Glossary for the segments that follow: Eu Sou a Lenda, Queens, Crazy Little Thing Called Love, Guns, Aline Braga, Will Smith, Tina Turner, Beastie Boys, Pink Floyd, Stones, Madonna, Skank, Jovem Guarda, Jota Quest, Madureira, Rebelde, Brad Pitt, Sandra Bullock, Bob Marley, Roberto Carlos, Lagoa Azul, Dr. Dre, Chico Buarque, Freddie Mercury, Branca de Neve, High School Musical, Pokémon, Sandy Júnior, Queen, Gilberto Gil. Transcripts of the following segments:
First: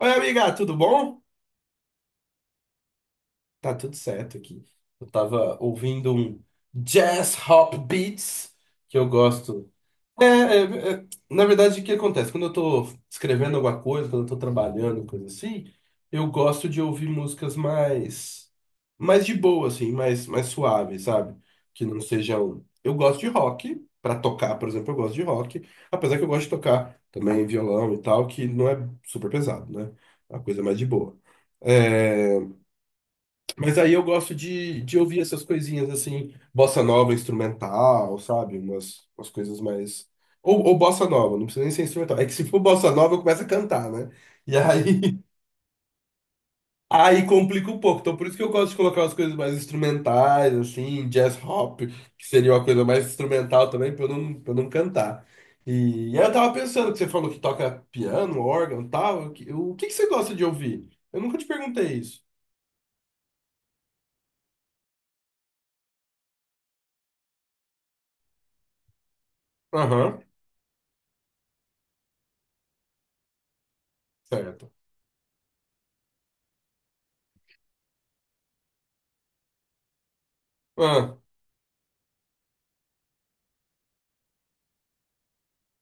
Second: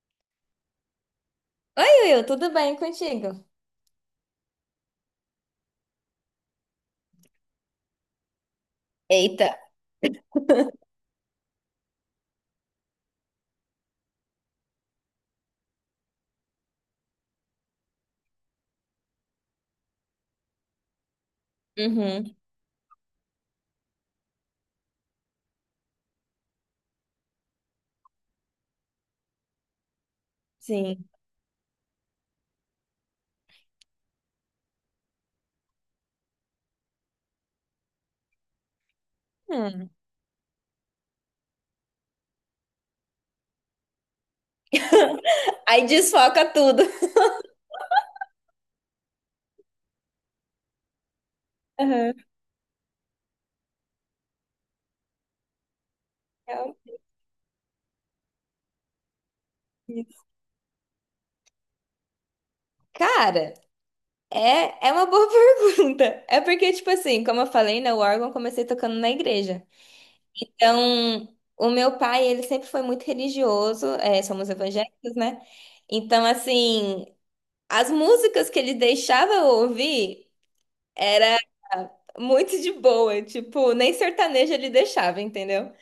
Oi, amiga, tudo bom? Oi, Will, tudo bem contigo? Tá tudo certo aqui. Eu tava ouvindo um jazz hop beats que eu Eita. gosto. Na verdade, o que acontece? Quando eu tô escrevendo alguma coisa, quando eu tô trabalhando, coisa assim, eu gosto de ouvir músicas mais de boa, assim, mais suaves, sabe? Que não Uhum, sejam. Eu gosto de rock, pra tocar, por exemplo, eu gosto de rock, apesar que eu gosto de tocar também violão e tal, que não é super pesado, né? É uma coisa mais de sim. boa. É, mas aí eu gosto de ouvir essas coisinhas assim, bossa nova instrumental, sabe? Umas coisas Hum. mais. Ou bossa nova, não precisa nem ser instrumental. É que se for bossa nova, eu começo a cantar, né? E aí, Aí desfoca tudo. aí complica um pouco. Então por isso que eu gosto de colocar as coisas mais instrumentais, assim, jazz hop, Aham. que seria uma coisa mais instrumental também, pra eu não cantar. E aí eu tava É o- pensando que você falou que toca piano, órgão e tal. O que que você isso. gosta de ouvir? Eu nunca te perguntei isso. Cara, é uma boa pergunta. É porque, tipo assim, como eu falei, né, o órgão eu comecei tocando na igreja. Aham, Então, o meu pai, ele sempre foi muito religioso, é, somos certo. evangélicos, né? Então, assim, as músicas que ele deixava eu ouvir Ah. era muito de boa, tipo, nem sertanejo ele deixava, entendeu?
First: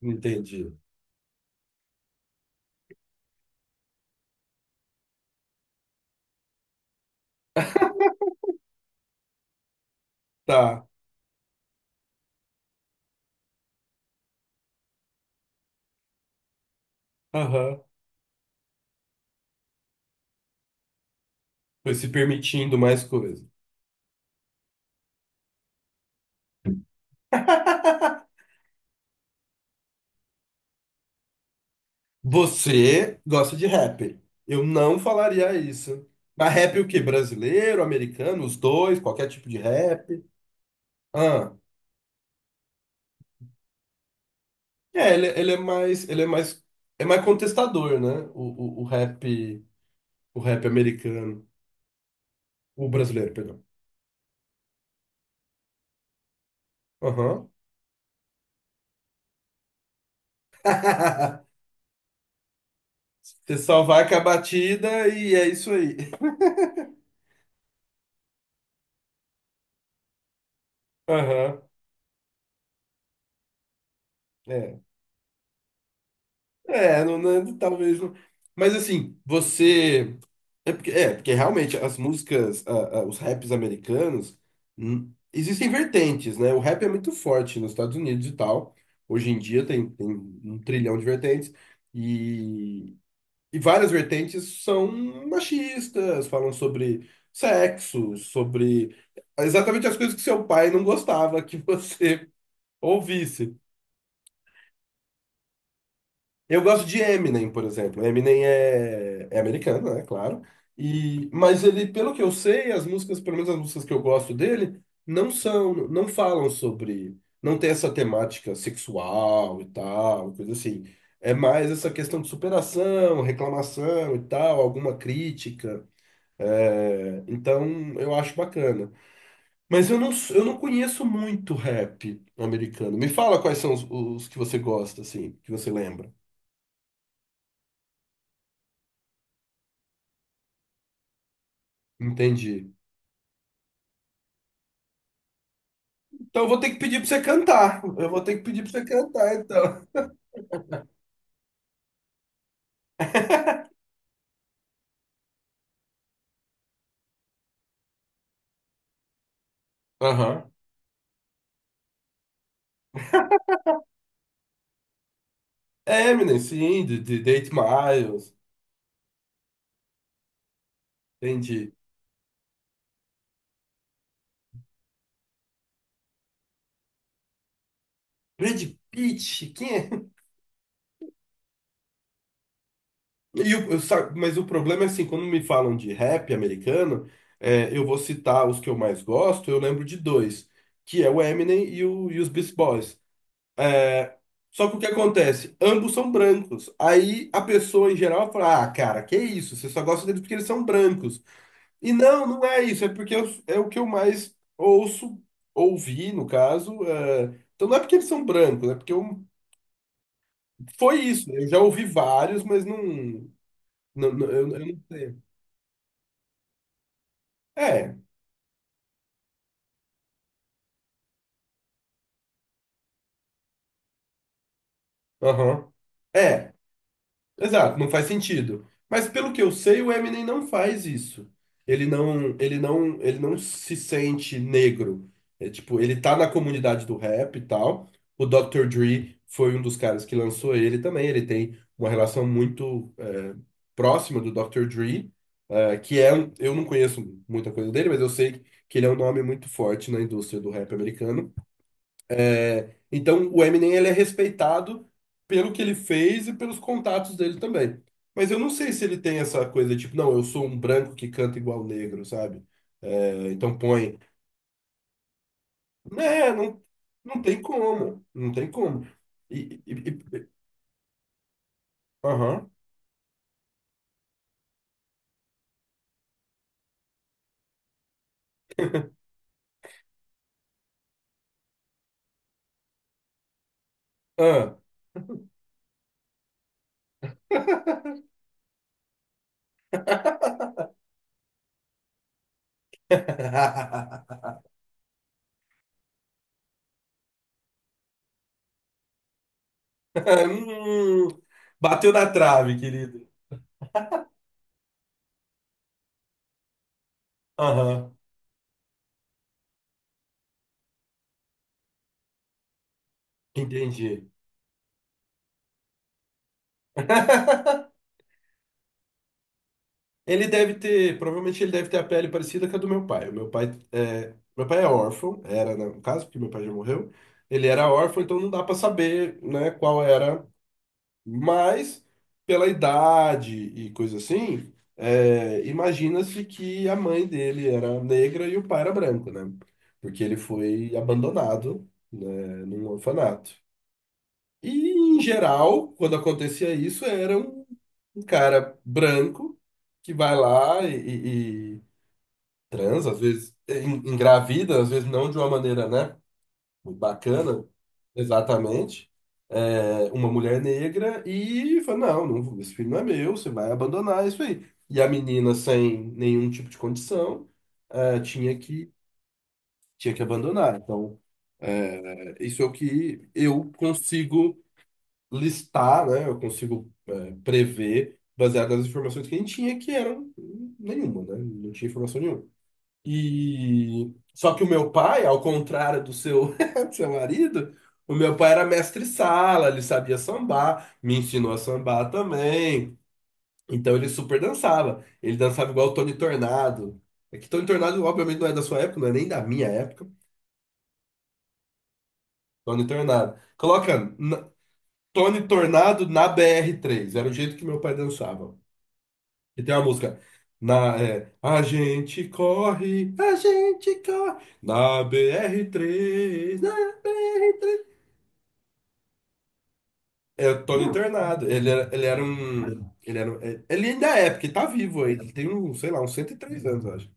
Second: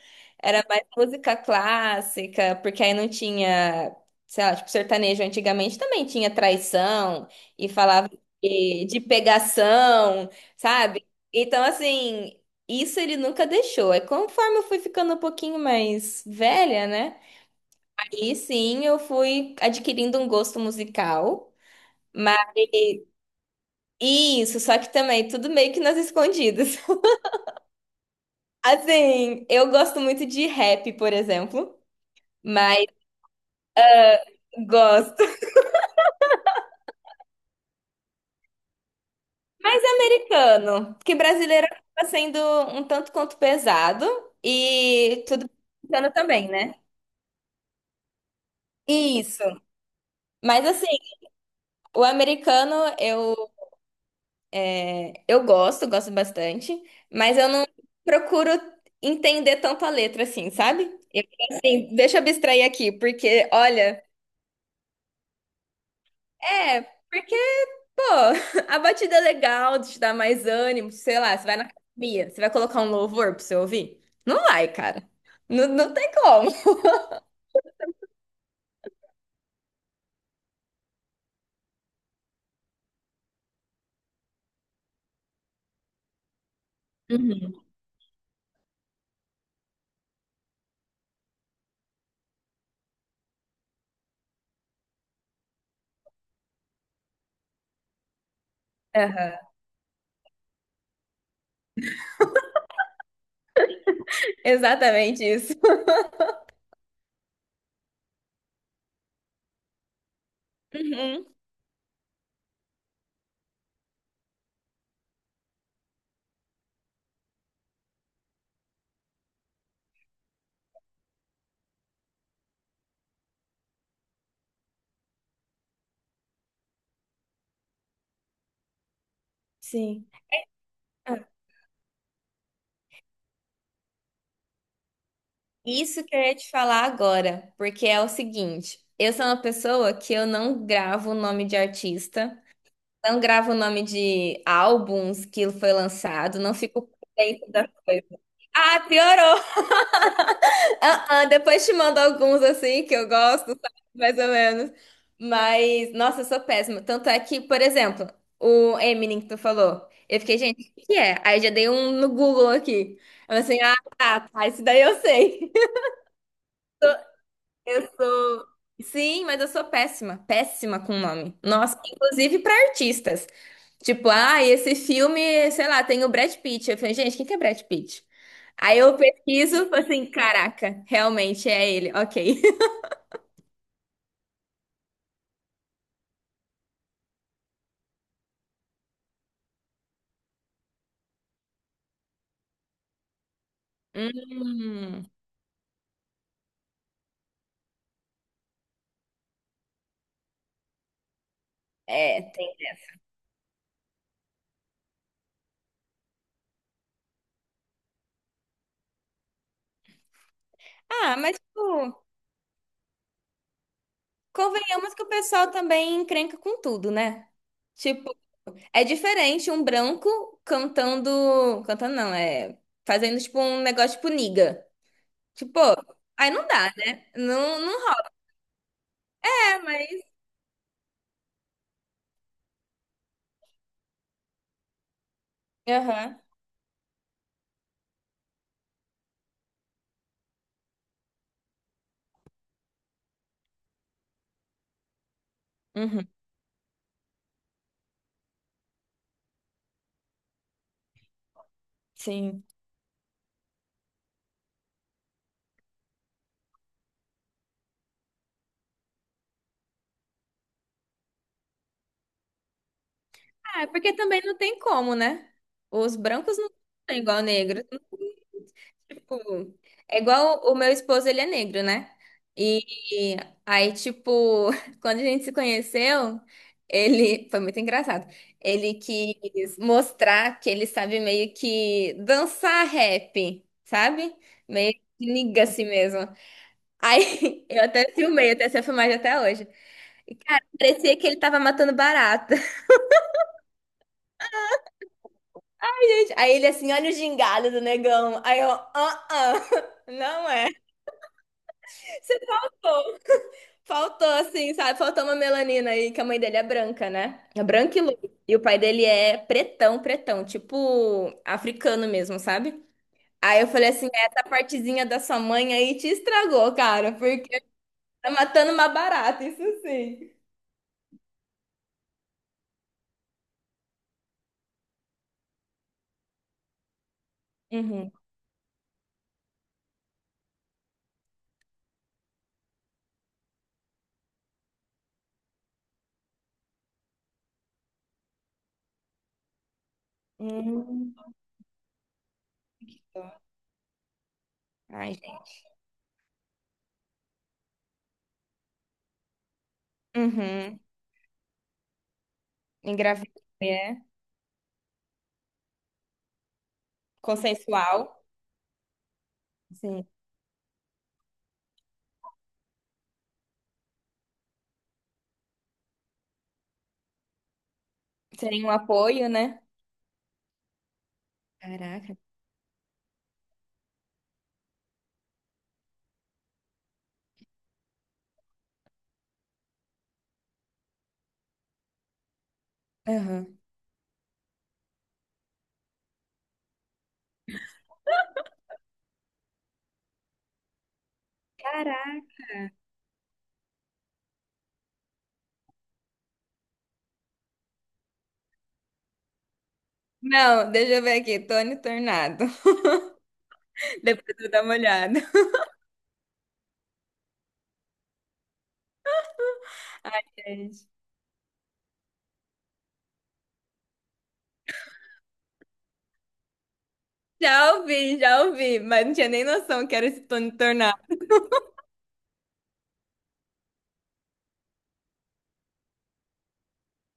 Era Entendi. mais música clássica, porque aí não tinha, sei lá, tipo, sertanejo antigamente também tinha traição e falava de pegação, Tá. sabe? Então, assim, isso ele nunca deixou. É conforme eu fui ficando um pouquinho mais velha, né? Aham. Aí sim eu fui adquirindo um gosto musical. Foi se Mas permitindo mais coisa. isso, só que também tudo meio que nas escondidas. Assim, eu gosto muito de rap, por exemplo, mas Você gosta de rap. Eu não gosto. falaria isso. Mas rap é o quê? Brasileiro, americano, os dois, qualquer tipo de Mais rap. americano, porque Ah, brasileiro acaba sendo um tanto quanto pesado é, e ele, tudo ele é mais, americano ele também, né? é mais contestador, né? O Isso. rap, o rap Mas assim, americano, o americano o brasileiro, eu perdão. eu gosto, gosto bastante, mas eu Aham. não procuro entender tanto a letra assim, sabe? Eu assim, deixa eu abstrair aqui, porque Você só olha, vai com a batida e é isso aí. é, porque Pô, a batida é legal, te dá mais ânimo, sei lá, você vai Aham, na academia, você vai colocar um louvor pra você ouvir? Não vai, é. cara. Não, não tem como. É, não, talvez não. Mas assim, você. É porque realmente as músicas, os raps americanos, existem vertentes, né? O rap é muito forte Uhum. nos Estados Unidos e tal. Hoje em dia tem um trilhão de vertentes. E, e várias vertentes são machistas, falam sobre sexo, sobre Aham. exatamente as coisas que seu pai não gostava que você ouvisse. Exatamente isso. Eu gosto de Eminem, por exemplo. Eminem é americano, né? Claro. Uhum. E, mas ele, pelo que eu sei, as músicas, pelo menos as músicas que eu gosto dele, não são, não falam sobre, não tem essa temática sexual e tal, coisa assim. É mais essa questão de superação, reclamação e tal, alguma crítica. É, então, eu acho bacana. Mas eu Sim. não, eu não conheço Ah, muito rap americano. Me fala quais são os que você gosta, assim, que você isso lembra. que eu ia te falar agora, porque é o seguinte, eu sou uma pessoa que eu não gravo o nome de artista, Entendi. não gravo o nome de álbuns que foi lançado, Então eu não vou ter que fico por pedir pra você dentro das cantar. coisas. Eu vou ter que pedir pra Ah, você cantar, piorou! então. Ah, depois te mando alguns assim que eu gosto, sabe? Mais ou menos. Mas, nossa, eu sou péssima. Tanto é que, por exemplo, o Eminem que tu falou. Eu fiquei, Aham. gente, o que que é? Aí eu já dei um no Google aqui. Eu assim, ah, tá, tá, isso daí eu sei. Eminem, sim, de 8 Eu Miles, sou. Sim, mas eu sou péssima, péssima com nome. tem de Nossa, inclusive pra artistas. Tipo, ah, esse filme, sei lá, tem o Brad Pitt. Eu falei, gente, quem que é Brad Pitt? Brad Aí eu Pitt, pesquiso, quem falo é? assim, caraca, realmente é ele, ok. Mas o problema é assim, quando me falam de rap americano, é, eu vou citar os que eu mais gosto, eu lembro de dois, que é o Eminem e, o, e os Beast Boys. É, só que o que Hum. acontece? Ambos são brancos. Aí a pessoa em geral fala, ah, cara, que isso? Você só gosta deles porque eles são brancos. E É, não, não tem. é isso, é o que eu mais ouço, ouvi, no caso. É, então não é porque eles são brancos, é porque eu... foi Ah, isso. mas, Eu já ouvi tipo, vários, mas não. Eu não convenhamos que o sei. pessoal também encrenca com tudo, né? É, Tipo, é diferente um branco cantando. Cantando não, é. Fazendo, tipo, um negócio tipo niga. Tipo, aham. aí não É. dá, né? Não, Exato, não não faz sentido. Mas pelo que eu é, sei, o mas. Eminem não faz isso. Ele não se sente negro. É, tipo, ele tá Aham. na comunidade do rap e tal. O Dr. Dre foi um dos caras que lançou ele também. Ele tem uma relação muito é, próxima do Dr. Dre, é, que Uhum. é, um- eu não conheço muita coisa dele, mas eu sei que ele é um nome muito forte na indústria do rap americano. Sim. É, então, o Eminem ele é respeitado pelo que ele fez e pelos contatos dele também. Mas eu não sei se ele tem essa coisa tipo, não, eu sou um branco que canta igual negro, sabe? É, então Ah, é porque põe. também não tem como, né? Os Né, brancos não não, são não igual tem negros. como. Não tem como. Tipo, E, e, é e- e- igual o meu esposo, ele é negro, né? aham. E aí, tipo, quando a gente se conheceu, ele foi muito engraçado. Ele quis mostrar que ele sabe meio que dançar rap, sabe? Ah. Meio que niga assim mesmo. Aí eu até filmei, eu tenho essa filmagem até hoje. E, cara, parecia que ele tava matando barata. Aí ele assim, olha o gingado do negão. Aí eu, ah, não é. Hum, bateu na Você trave, faltou. querido. Faltou, assim, sabe? Faltou uma melanina aí, que a mãe dele é branca, né? É branca e Aham. loira. E o pai dele é pretão, pretão, tipo africano mesmo, sabe? Aí eu falei assim, Entendi. essa partezinha da sua mãe aí te estragou, cara, porque tá matando uma barata, isso sim. Ele deve ter, provavelmente ele deve ter a pele parecida com a do meu pai. O meu pai é órfão, era né, no caso, porque meu pai já morreu. Ele era Uhum. órfão, então não dá para saber, né, qual era. Mas pela idade e coisa assim, é, imagina-se que a mãe dele era negra e o pai era branco, né? Porque ele foi Uhum. abandonado, né, num orfanato. E, Ai, em gente. geral, quando acontecia isso, era um cara branco que vai Uhum. lá e transa, às Engravidou, vezes é. Engravida, às vezes não de uma maneira, né, muito bacana, Consensual. exatamente, Sim. é, uma mulher negra e fala, não, não, esse filho não é meu, você vai abandonar isso aí. E a menina, sem nenhum tipo de condição, é, Sem tinha nenhum que, apoio, né? tinha que abandonar. Então, Caraca. é, isso é o que eu consigo listar, né? Eu consigo é, prever baseado nas informações que a gente tinha, que eram nenhuma, né? Não tinha informação nenhuma. Uhum. E só que o meu pai, ao contrário do seu, do seu marido, o meu pai era mestre sala, ele sabia sambar, me ensinou a sambar Caraca. também. Então ele super dançava. Ele dançava igual o Tony Tornado. É que Tony Tornado, obviamente, não é da sua época, não é nem da minha época. Não, deixa eu ver aqui. Tony Tornado. Tony Tornado. Depois eu dou uma olhada. Tony Tornado na BR3. Era o jeito que meu pai dançava. E tem uma música. Gente. Na, é, a gente corre na br três na br três. Já ouvi, mas não tinha nem noção que era esse É Tony o Tony Tornado. Tornado. Ele era um. Ele, era, um- é, ele ainda é, porque tá vivo aí. Ele tem um, sei lá, uns 103 anos, eu acho.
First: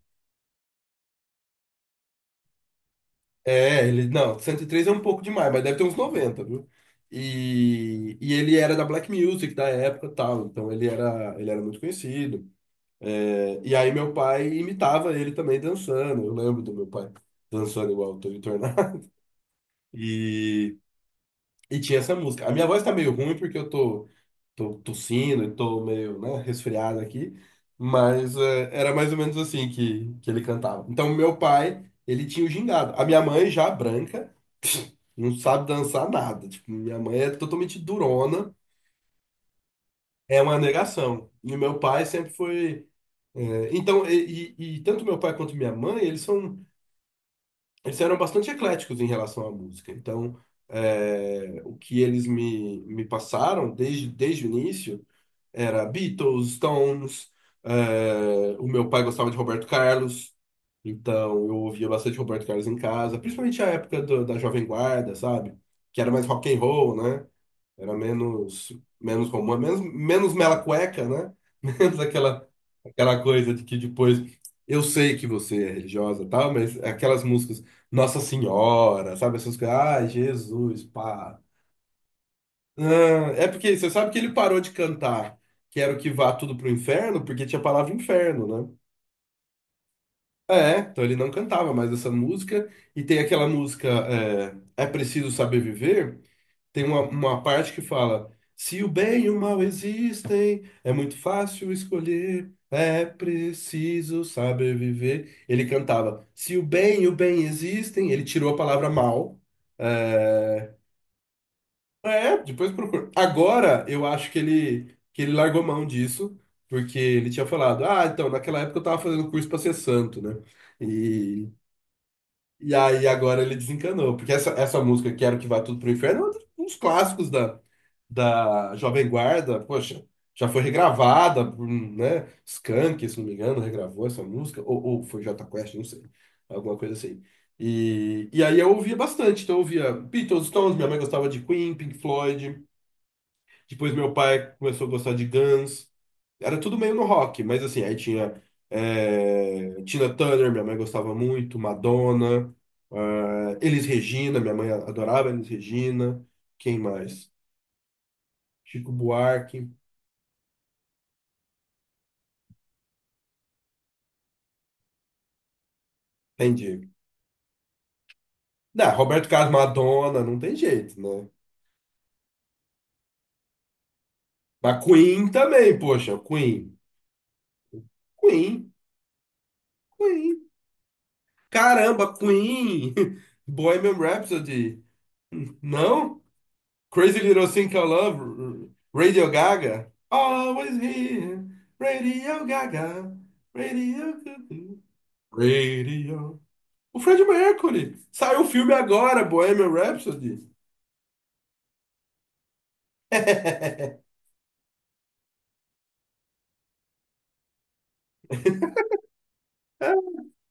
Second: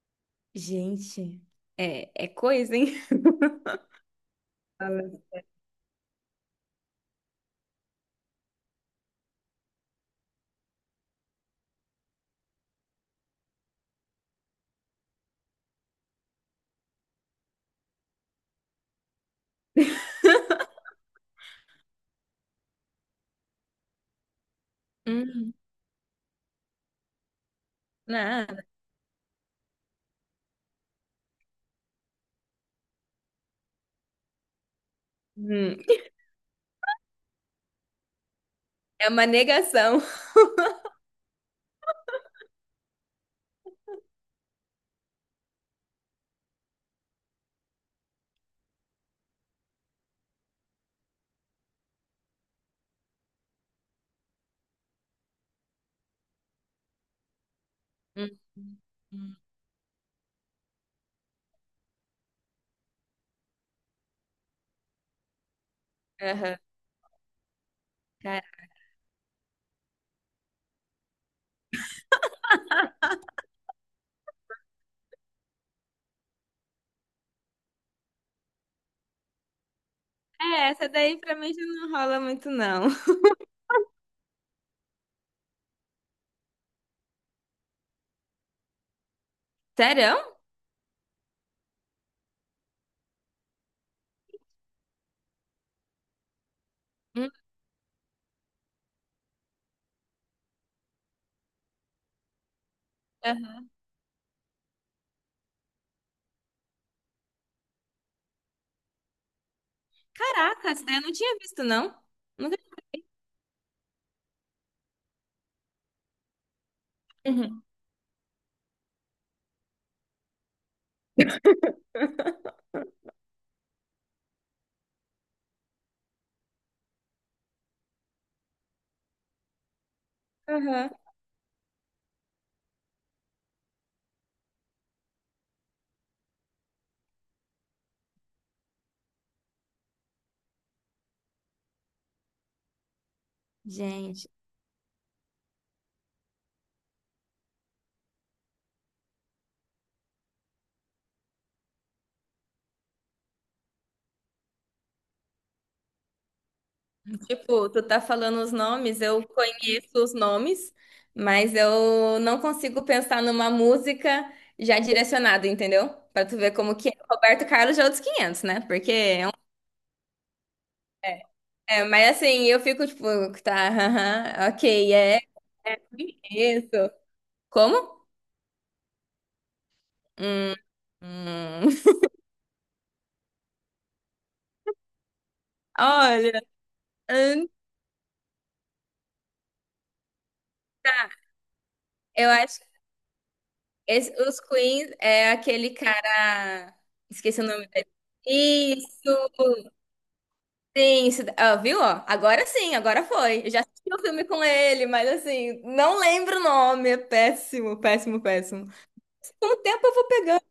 Gente, é coisa, hein? É, ele. Não, 103 é um Fala. pouco demais, mas deve ter uns 90 viu? E ele era da Black Music da época e tal. Então ele era muito conhecido. É, e aí meu pai imitava ele também dançando. Eu lembro do meu pai dançando igual o Tony Tornado. E, e tinha essa música. A minha voz tá meio ruim porque tô tossindo Hum, e tô meio, né, resfriado aqui, mas nada. é, era mais ou menos assim que ele cantava. Então, meu pai, ele tinha o gingado. A minha mãe já branca, não sabe Hum, dançar nada. Tipo, minha mãe é totalmente durona, é uma negação. é uma negação. E o meu pai sempre foi. É, então, e tanto meu pai quanto minha mãe, eles são. Eles eram bastante ecléticos em relação à música. Então, é, o que eles me passaram desde o início era Beatles, Stones, Hum, é, o meu pai gostava de hum, Roberto Carlos, então eu ouvia bastante Roberto Carlos em casa, principalmente a época da Jovem Guarda, sabe? Que era mais rock aham. and roll, né? Era Cara, menos, menos romântico, menos mela cueca, né? Menos aquela, aquela coisa de que depois. Eu sei que você é religiosa e tal, mas aquelas músicas Nossa Senhora, sabe? Essas coisas. Ai, é, Jesus, essa daí pra pá. mim já não rola muito, não. Ah, é porque você sabe que ele parou de cantar Quero Que Vá Tudo pro Inferno, porque tinha a palavra inferno, né? Sério? É, então ele não cantava mais essa música. E tem aquela música é, É Preciso Saber Viver. Tem uma, Hum, uma parte que fala: se o bem e o mal existem, é muito fácil escolher, é aham. preciso saber viver. Ele cantava: se o bem e o bem existem, ele tirou a palavra mal. Caraca, É, essa daí eu não tinha visto, não. é, Nunca. depois procura. Agora eu acho que ele largou mão disso, porque ele tinha Uhum. falado: ah, então naquela época eu tava fazendo curso pra ser santo, né? E, e aí agora ele desencanou, porque essa música, Quero Que Vá Tudo pro Inferno, é um dos clássicos da Jovem Guarda, poxa, já foi Aham. regravada, né? Skank, se não me engano, regravou essa música, ou foi Jota Quest, não sei, alguma coisa assim. E aí eu ouvia bastante, então eu ouvia Beatles, Stones, minha mãe gostava de Queen, Pink Floyd, depois meu Gente. pai começou a gostar de Guns, era tudo meio no rock, mas assim, aí tinha é, Tina Turner, minha mãe gostava muito, Madonna, ah, Elis Regina, minha mãe adorava Elis Regina, quem mais? Tipo, tu tá falando os Chico nomes, eu Buarque. conheço os nomes, mas eu não consigo pensar numa música já direcionada, entendeu? Pra tu ver como que Entendi. é. Roberto Carlos já é outros 500, né? Não, Porque é Roberto um... Carlos, Madonna, não tem jeito, né? É, mas assim, eu fico tipo, tá, aham, Mas ok, é, Queen também, é poxa, isso. Queen. Como? Queen, Queen. Hum, hum. Caramba, Queen. Bohemian Rhapsody. Não? Olha, Crazy Little hum, Thing Called Love. Radio Gaga. Always Here. eu Radio acho que Gaga. Radio os Gaga. Queens é aquele Radio. cara. O Fred Esqueci o nome dele. Mercury. Saiu o filme Isso! agora, Bohemian Rhapsody. Sim, ah, viu? Ó? Agora sim, agora foi. Eu já assisti o filme com ele, mas assim, não lembro o nome. É péssimo, péssimo, péssimo. Com o tempo eu vou pegando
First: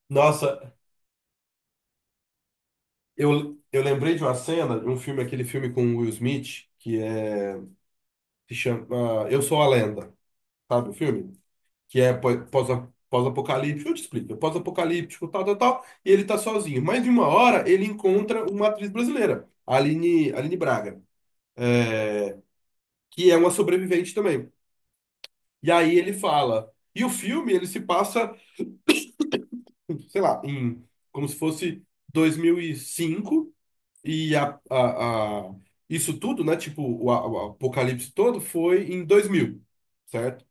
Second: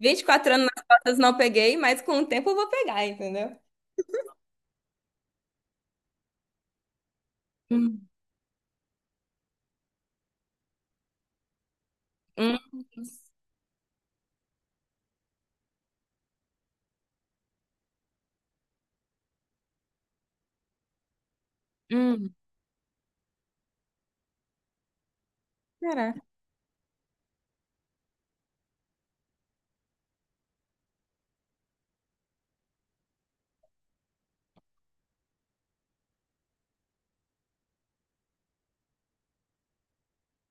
24 anos Nossa, nas costas não peguei, mas com o tempo eu vou pegar, entendeu? eu lembrei de uma cena, de um filme, aquele filme com o Will Smith, que é, Hum, se chama Eu Sou a Lenda, sabe o filme? Que é hum, pós-apocalíptico, eu te explico, é pós-apocalíptico, tal, tal, tal, e ele tá sozinho. Mas de uma hora ele encontra uma atriz brasileira, Aline Braga, hum. que é uma sobrevivente também. E aí ele Caraca. fala, e o filme ele se passa, sei lá, em como se fosse 2005. E a, a, a- isso tudo, né? Tipo, o apocalipse todo foi em 2000, certo?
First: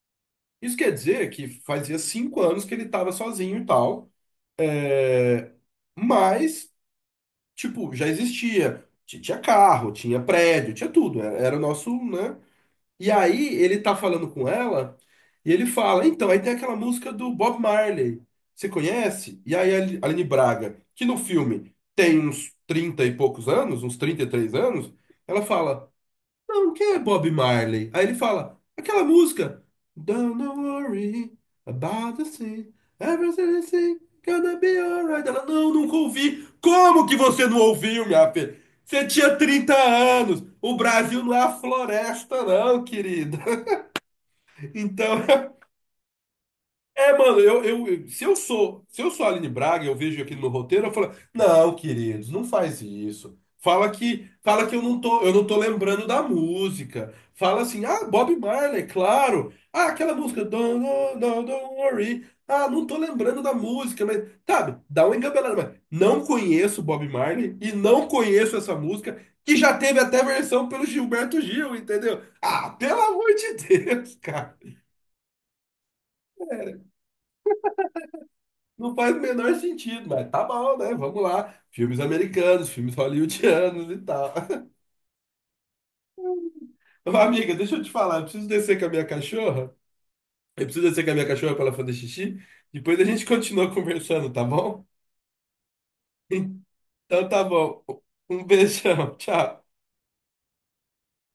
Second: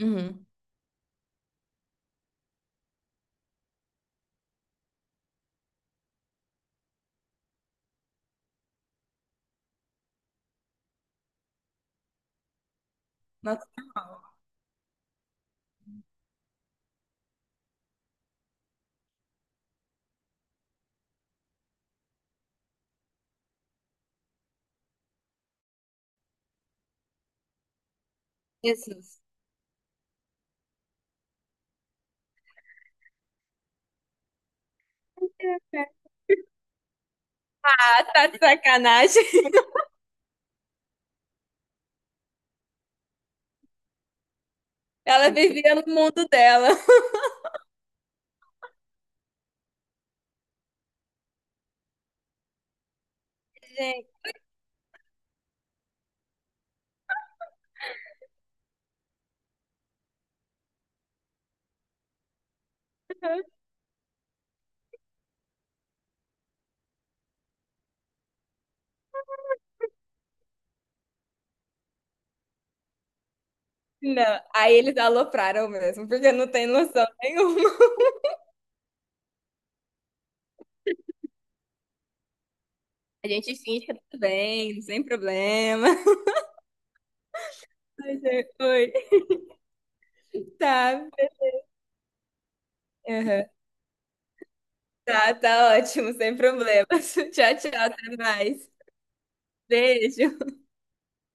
Uhum. Isso quer dizer que fazia 5 anos que ele estava sozinho e tal. É, mas, tipo, já existia. Tinha carro, tinha prédio, tinha tudo. Era o nosso, né? E aí Nossa, ele tá falando com ela e ele fala, então, aí tem aquela música do Bob Marley. Você conhece? E aí Aline Braga, que no filme tem uns 30 e poucos anos, uns 33 anos, ela fala, não, quem é Bob Marley? Aí ele fala, aquela Jesus. música. Don't worry about the thing. Everything gonna be alright. Ela, não, nunca ouvi. Como que você não Ah, ouviu, tá minha de filha? Você sacanagem. tinha 30 anos. O Brasil não é a floresta, não, querida. Então, Ela vivia no mundo dela. é, mano, se eu sou, se eu sou a Aline Braga, eu vejo aquilo no roteiro, eu falo, não, queridos, não faz isso. Fala Gente. Que eu não tô lembrando da música. Fala assim, ah, Bob Marley, claro. Ah, aquela música, don't don't worry. Ah, não tô lembrando da música, mas, sabe, dá uma engabelada, mas não conheço Bob Marley e não conheço essa música, que já teve até versão pelo Gilberto Gil, entendeu? Ah, pelo amor de Deus, Não, cara. aí eles alopraram mesmo, porque não tem É, noção nenhuma. não faz o menor sentido, mas tá bom, né? Vamos lá. Filmes americanos, filmes A gente finge hollywoodianos que e tá tudo tal. bem, sem problema. Ô, amiga, deixa eu te falar, eu Mas preciso é, descer com a oi, minha cachorra. Eu preciso tá. descer com a minha cachorra para ela fazer xixi. Depois a gente Aham. continua conversando, tá bom? Tá, tá ótimo, sem problemas. Então tá Tchau, tchau, bom. até Um mais. beijão, tchau. Beijo.